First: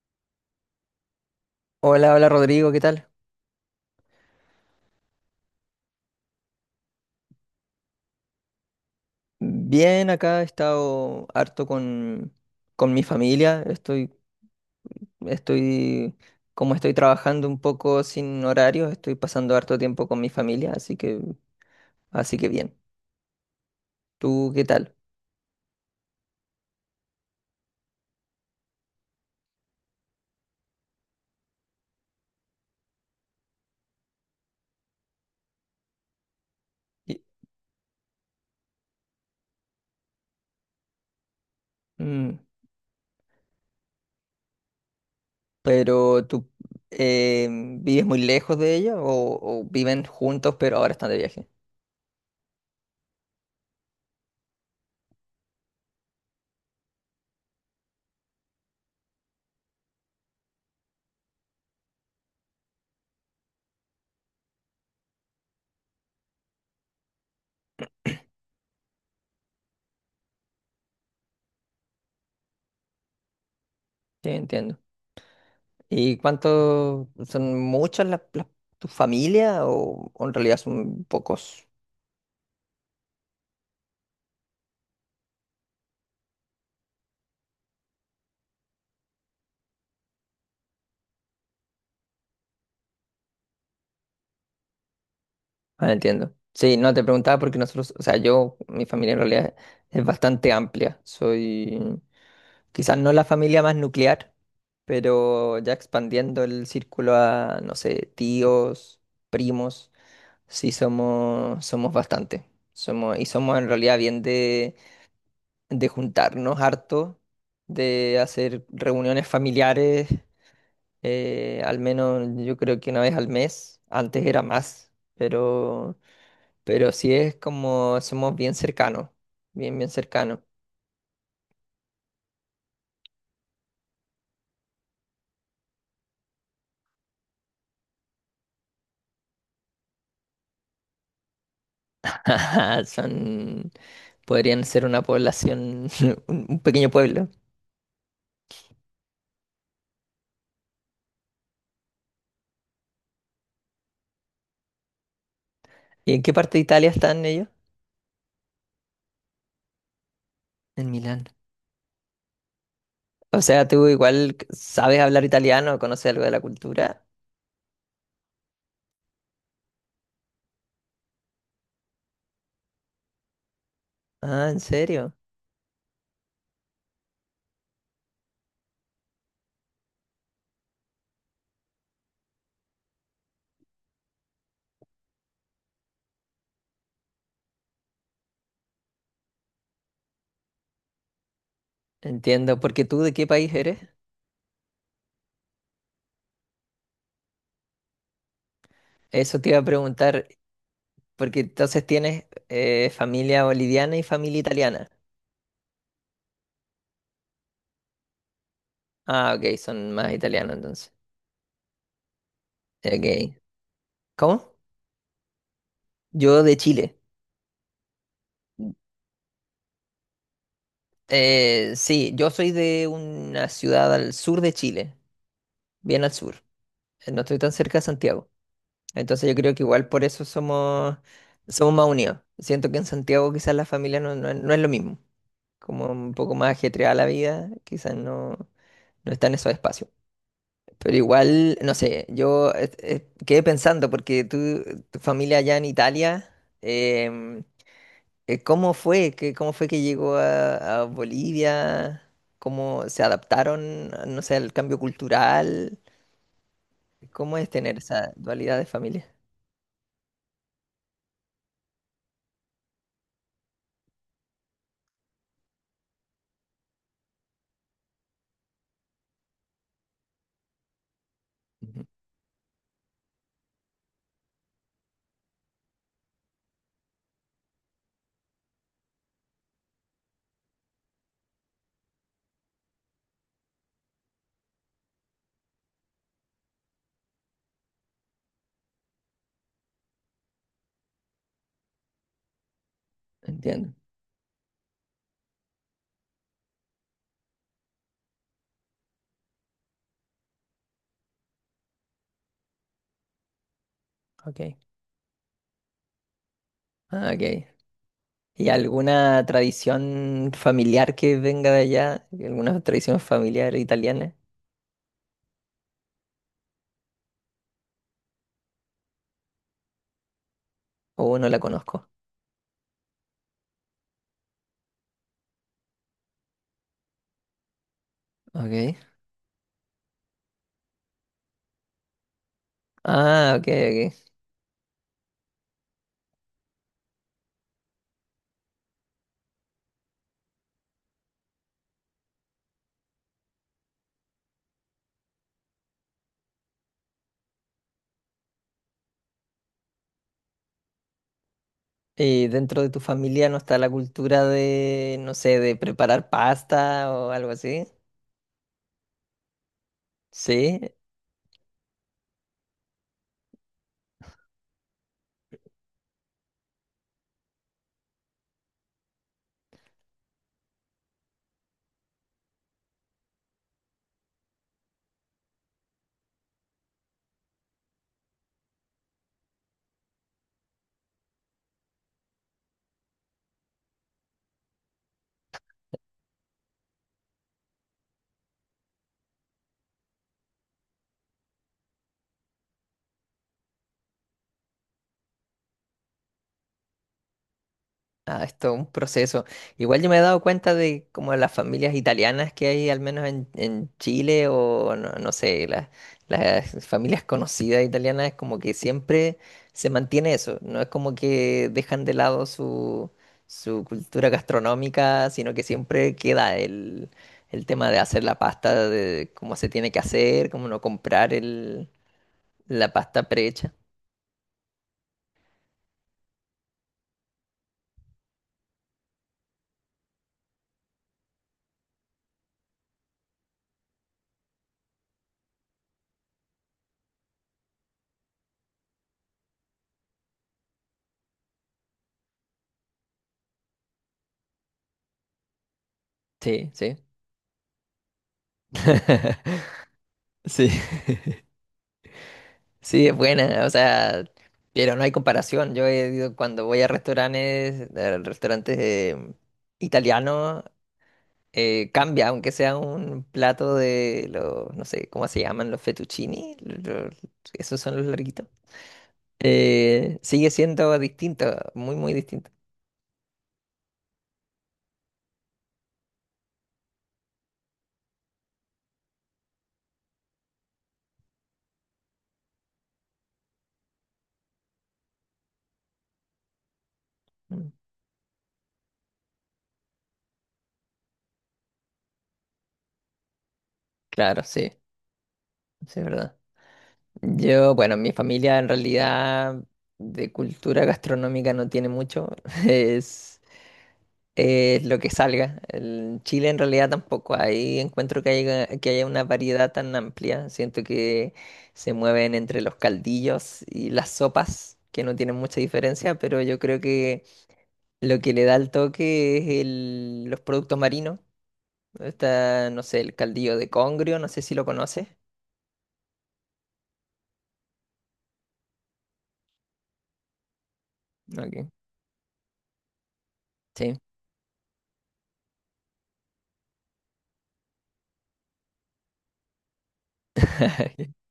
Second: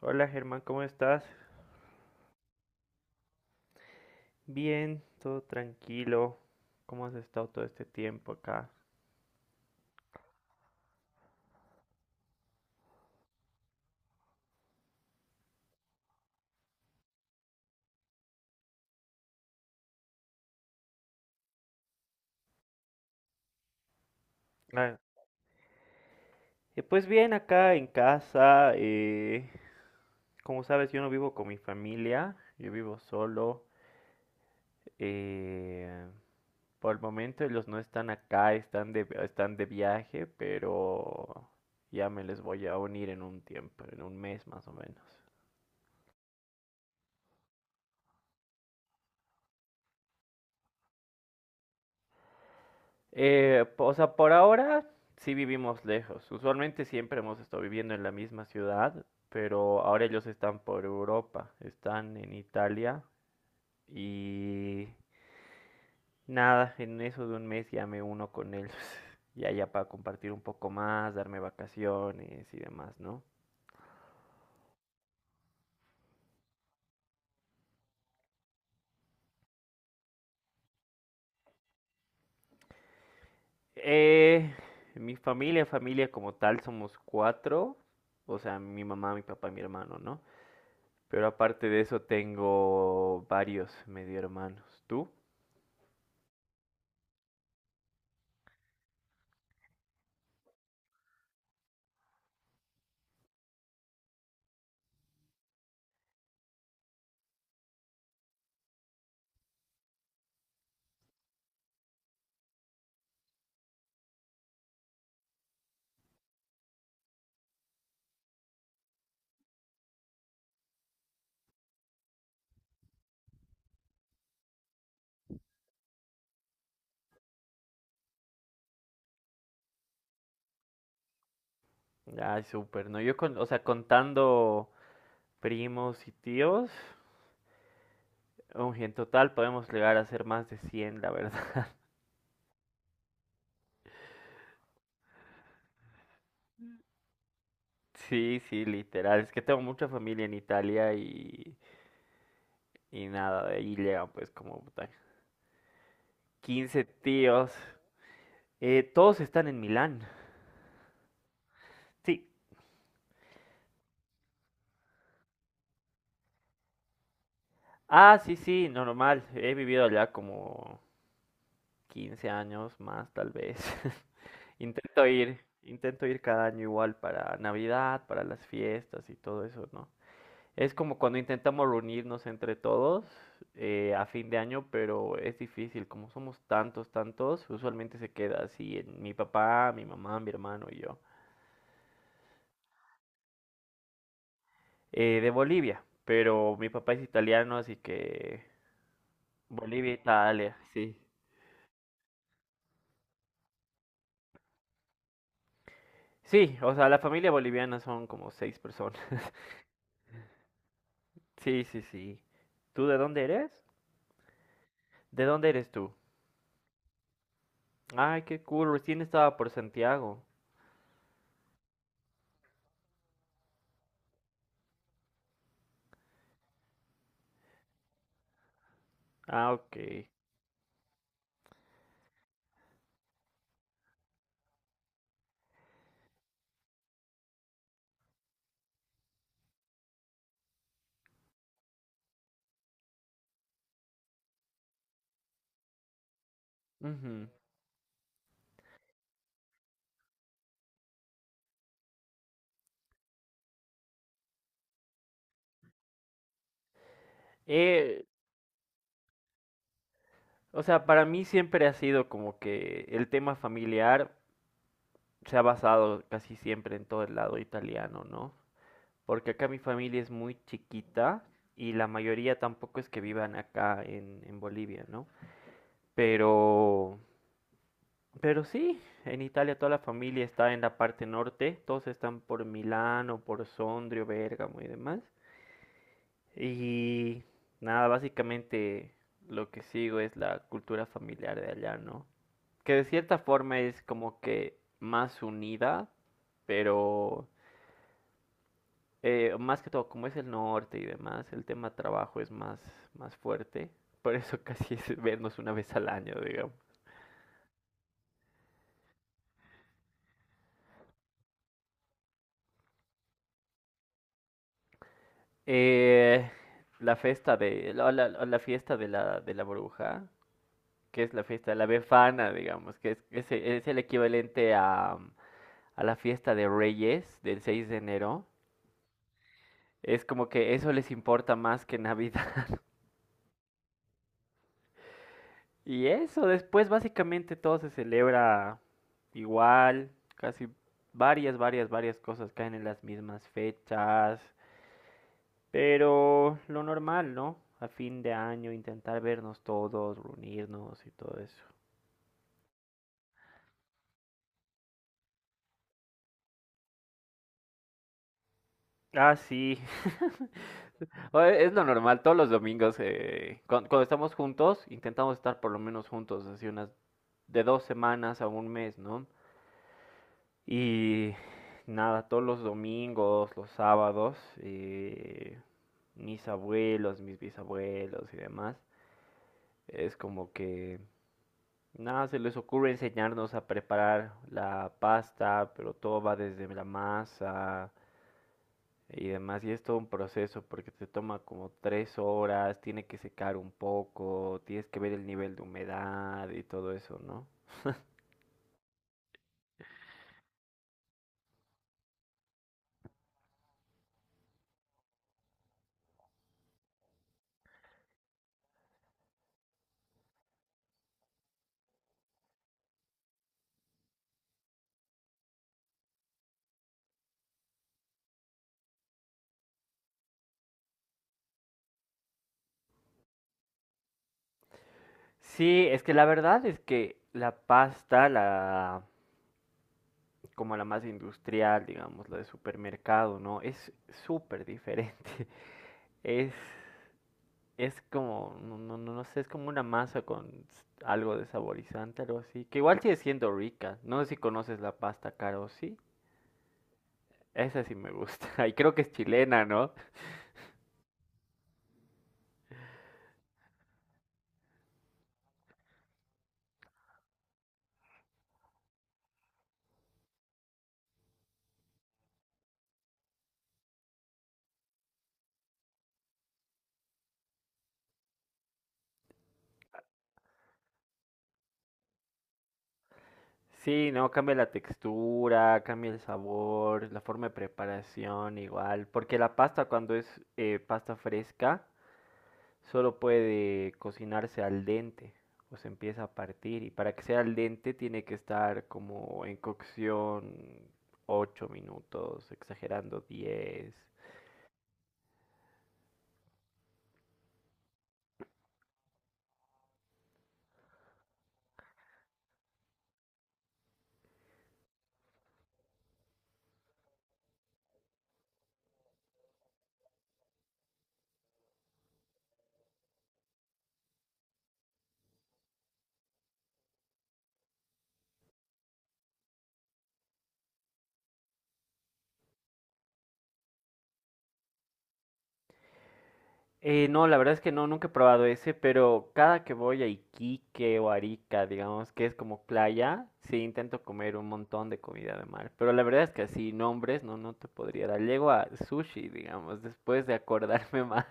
Hola Germán, ¿cómo estás? Hola, hola Rodrigo, ¿qué tal? Bien, todo tranquilo. ¿Cómo has estado todo este tiempo acá? Bien, acá he estado harto con mi familia. Estoy, como estoy trabajando un poco sin horario, estoy pasando harto tiempo con mi familia, así que bien. ¿Tú qué tal? Ah, pues bien, acá en casa. Como sabes, yo no vivo con mi familia, yo vivo solo. eh, por el Y- momento ellos no están acá, están de viaje, pero ya me mm, les voy a unir en un tiempo, en un mes más o menos. pero tú vives muy lejos de ella, o viven juntos, pero ahora están de viaje. O sea, por ahora sí vivimos lejos. Usualmente siempre hemos estado viviendo en la misma ciudad, pero ahora ellos están por Europa, están en Italia y nada, en eso de un mes ya me uno con ellos. Ya, ya, para compartir un poco más, darme vacaciones y demás, ¿no? Sí, entiendo. ¿Y cuántos son? ¿Muchas tu familia, o en realidad son pocos? Eh, Mi familia, familia como tal, somos 4. O sea, mi mamá, mi papá y mi hermano, ¿no? Pero aparte de eso tengo varios medio hermanos. ¿Tú? Ah, entiendo. Sí, no te preguntaba porque nosotros, o sea, yo, mi familia en realidad es bastante amplia. Soy, quizás no la familia más nuclear, pero ya expandiendo el círculo a, no sé, tíos, primos, somos bastante. Y somos en realidad bien de juntarnos harto, de hacer reuniones familiares, al menos yo creo que una vez al mes. Antes era más, pero sí, es como somos bien cercanos, bien cercanos. Ay, súper, ¿no? O sea, contando primos y tíos, uy, en total podemos llegar a ser más de 100 la verdad. Son, podrían ser una población, un pequeño pueblo. Sí, sí, literal. Es que tengo mucha familia en Italia y nada, de ahí llegan pues como puta, ¿Y en qué parte de 15 Italia están ellos? tíos. Todos están en Milán. En Milán. Sí. O sea, tú igual sabes hablar italiano, conoces algo de la cultura. Ah, sí, sí, normal. He vivido allá como 15 años más, tal vez. Ah, ¿en serio? Intento ir cada año igual para Navidad, para las fiestas y todo eso, ¿no? Es como cuando intentamos reunirnos entre todos a fin de año, pero es difícil, como somos tantos, tantos, usualmente se queda así en mi papá, mi mamá, mi hermano y yo. Entiendo. ¿Porque tú de qué país eres? De Bolivia, pero mi papá es italiano, así que Eso te iba a Bolivia, preguntar, Italia, sí. porque entonces tienes familia boliviana y familia italiana. Sí, o sea, la familia boliviana son como 6 personas. Ah, ok, son más italianos entonces. Sí, sí, sí. ¿Tú de dónde Ok. eres? ¿Cómo? ¿De dónde eres tú? Yo de Chile. Ay, qué cool, recién estaba por Santiago. Sí, yo soy de una ciudad al sur de Chile, bien al sur. No estoy tan cerca de Santiago. Entonces yo Ah, creo que ok. igual por eso somos más unidos. Siento que en Santiago quizás la familia no, no es lo mismo. Como un poco más ajetreada la vida, quizás no está en esos espacios. Pero igual, no sé, yo quedé pensando porque tú, tu familia allá en Italia, Ujú. em, ¿Cómo fue? ¿Cómo fue que llegó a Bolivia? ¿Cómo se adaptaron, no sé, al cambio cultural? ¿Cómo es tener Eh, esa dualidad de familia? O sea, para mí siempre ha sido como que el tema familiar se ha basado casi siempre en todo el lado italiano, ¿no? Porque acá mi familia es muy chiquita y Ujú. la mayoría tampoco es que vivan en Bolivia, ¿no? Pero, pero sí, en Italia toda la familia está en la parte norte, todos están por Milano, por Sondrio, Bérgamo y demás. Y nada, básicamente lo que sigo es la cultura familiar de allá, ¿no? Que de cierta forma Entiendo. es como que más unida, pero más que todo, como es el norte y demás, el tema trabajo es más, más fuerte. Por eso Ok. casi es vernos una vez al año, digamos. Ah, ok. ¿Y alguna tradición familiar que venga de allá? ¿Alguna tradición familiar italiana? Eh, la fiesta de la bruja, que es ¿O la no la fiesta de la conozco? befana, digamos, que es, es el equivalente a la fiesta de Reyes del 6 de enero. Ok. Es como que eso les importa más que Navidad. Ah, ok, ok. Y eso, después básicamente todo se celebra igual, casi varias, varias, varias cosas caen en las mismas fechas, pero lo normal, ¿no? A fin de año intentar vernos todos, reunirnos y todo eso. ¿Y dentro de tu familia no está la cultura de, no sé, de preparar pasta o algo así? Ah, sí. Sí. O- Es lo normal, todos los domingos, cuando estamos juntos, intentamos estar por lo menos juntos, así unas de 2 semanas a 1 mes, ¿no? Y nada, todos los domingos, los sábados, mis abuelos, mis bisabuelos y demás, es como que nada, se les ocurre enseñarnos a preparar la pasta, pero todo va desde la masa y demás. Y es todo un proceso porque te toma como 3 horas, tiene que secar un poco, tienes que ver el nivel de humedad y todo eso, ¿no? Ah, esto es un proceso. Igual yo me he dado cuenta de como las familias italianas que hay, al menos en Chile, o no, no sé, las familias conocidas italianas, es como que siempre se mantiene eso. No es como que dejan de lado su cultura gastronómica, sino que siempre queda el tema de hacer la pasta, de cómo se tiene que hacer, cómo no comprar la pasta prehecha. Sí, es que la verdad es que la pasta, la como la más industrial, digamos, la de supermercado, ¿no? Es súper diferente. Es, es como, no, no, no sé, es como una masa con algo de saborizante, algo así. Que igual sigue siendo rica. No sé si conoces la pasta caro, sí. Sí, sí. Esa sí me gusta. Y creo que es chilena, ¿no? Sí. Sí, es buena, o sea, pero no hay comparación. Yo he ido cuando voy a restaurantes italianos, cambia, aunque sea un plato de los, no sé, ¿cómo se llaman? Los fettuccini, esos son los larguitos. Sigue siendo distinto, muy distinto. Sí, no, cambia la textura, cambia el sabor, la forma de preparación igual, porque la pasta cuando es pasta fresca solo puede cocinarse al dente o se empieza a partir y para que sea al Mm, dente tiene que estar como en cocción 8 minutos, exagerando 10. Claro, sí, sí, es verdad. Yo, bueno, mi familia en realidad de cultura gastronómica no tiene mucho. Es lo que salga. En Chile en realidad tampoco. Ahí encuentro que haya una variedad tan amplia. Siento que se mueven entre los caldillos y las sopas, que no tienen mucha diferencia, pero yo creo que lo que le da el toque es los productos marinos. Está, no sé, el caldillo de congrio, no sé si lo conoces. No, la verdad es que no, nunca he probado ese, pero cada que voy a Iquique o Ok. Arica, digamos que es como playa, sí Sí. intento comer un montón de comida de mar. Pero la verdad es que así nombres no, no te podría dar. Llego a sushi, digamos, después de acordarme más.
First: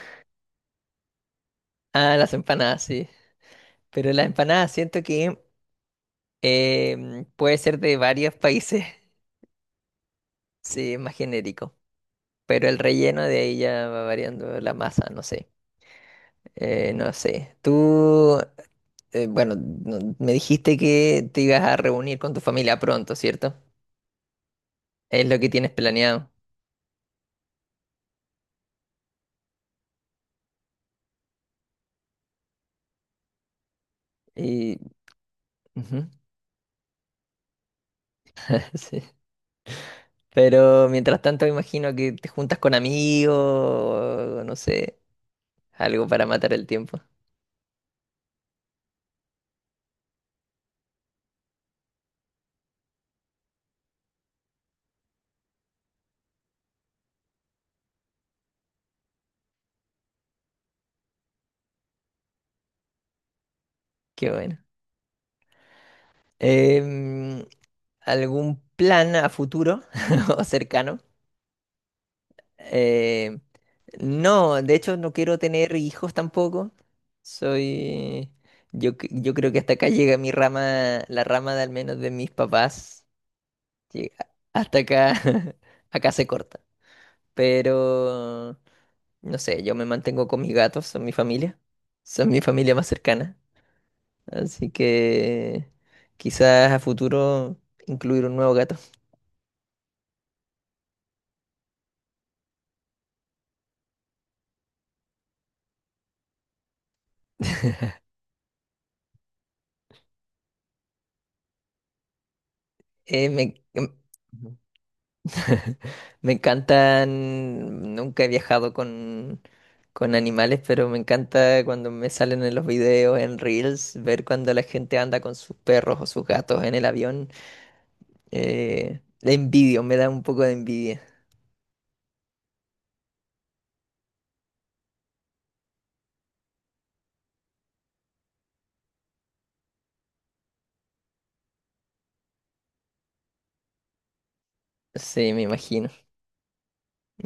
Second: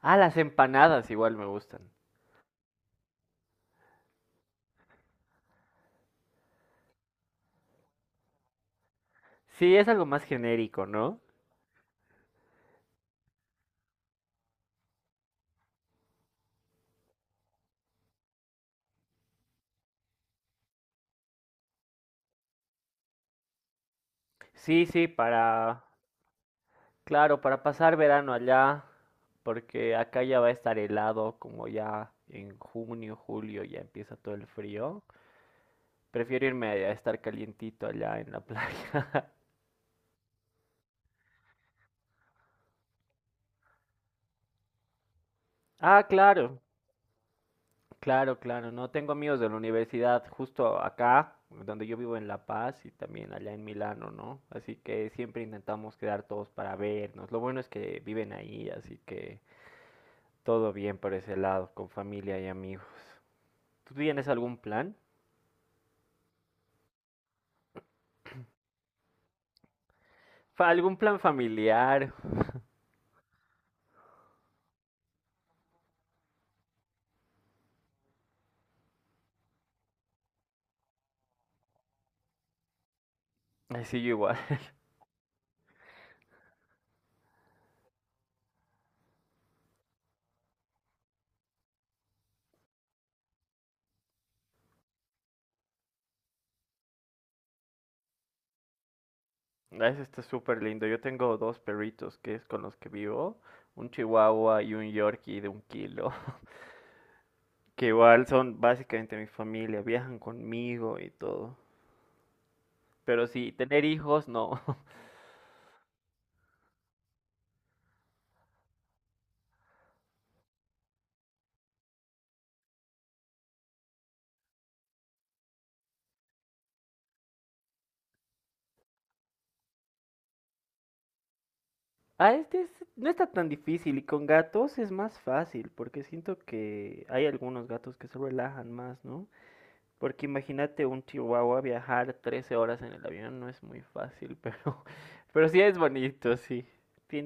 Ah, las empanadas igual me gustan. Ah, las empanadas, sí. Pero las empanadas siento que puede ser de varios países. Sí, es algo más genérico, Sí, es más ¿no? genérico. Pero el relleno de ahí ya va variando la masa, no sé. No sé. Tú, bueno, me dijiste que te ibas a reunir con tu familia pronto, ¿cierto? Sí, sí, Es lo que tienes para, planeado. claro, para pasar verano allá, porque acá ya va a estar helado, como ya en junio, julio ya empieza todo el Y, frío. ujú, Prefiero irme a estar calientito allá en la sí. playa. Pero mientras tanto, me imagino que te juntas con amigos, no sé, Ah, algo para matar claro, el tiempo. claro, claro, no tengo amigos de la universidad justo acá, donde yo vivo en La Paz y también allá en Milano, ¿no? Así que siempre intentamos quedar todos para vernos. Lo bueno es que viven ahí, así que todo bien por ese lado, con familia y amigos. ¿Tú Qué tienes bueno. algún plan? Em, ¿Algún plan a futuro o Fa- ¿Algún cercano? plan familiar? Em, No, de hecho no quiero tener hijos tampoco. Soy, yo, yo creo que hasta acá llega mi rama, la rama de al menos de mis papás. Así yo Llega- igual. Hasta acá, acá se corta. Pero, no sé, yo me mantengo con mis gatos, son mi familia más cercana. Así que quizás a futuro incluir un nuevo gato. Ah, eso está súper lindo. Yo tengo dos perritos que es con los que vivo. Un chihuahua y un yorkie de 1 kilo. Que igual son básicamente mi familia. Viajan conmigo y todo. Pero Eh, sí, me, tener em- hijos no. Me encantan, nunca he viajado con animales, pero me encanta cuando me salen en los videos, en Reels, ver cuando la gente anda con sus perros o sus gatos en el avión. La envidio, me da un poco de envidia. Ah, no está tan difícil. Y con gatos es más fácil. Porque siento que hay algunos gatos que se relajan más, ¿no? Porque imagínate un chihuahua viajar 13 horas en el avión, no es muy fácil, pero, Sí, me pero sí es imagino, bonito, sí.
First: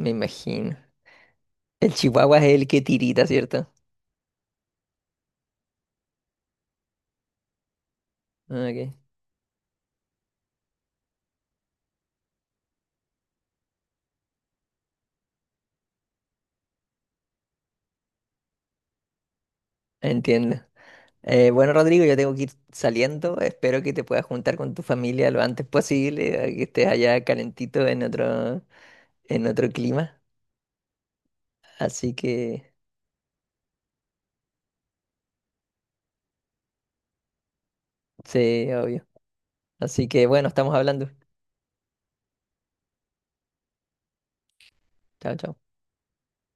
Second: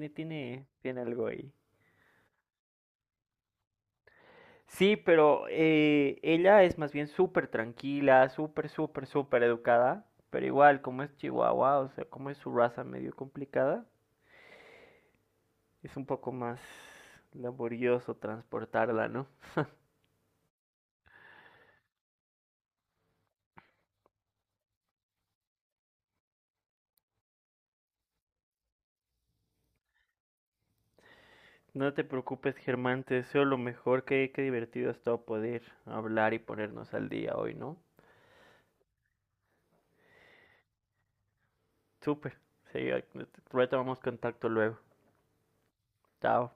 me tiene, imagino. Tiene algo ahí. El chihuahua es el que tirita, ¿cierto? Sí, pero ella es más bien súper tranquila, Ah, súper, ok, súper, súper educada, pero igual, como es chihuahua, o sea, como es su raza medio complicada, es un poco más laborioso transportarla, ¿no? entiendo. Bueno, Rodrigo, yo tengo que ir saliendo. Espero que te puedas juntar con tu familia lo antes posible, a que estés allá calentito en otro clima. No te Así preocupes, que, Germán, te deseo lo mejor, que qué divertido ha estado poder hablar y ponernos al día hoy, ¿no? sí, obvio. Así que, bueno, estamos hablando. Súper. Sí, retomamos contacto luego. Chao, chao. Chao.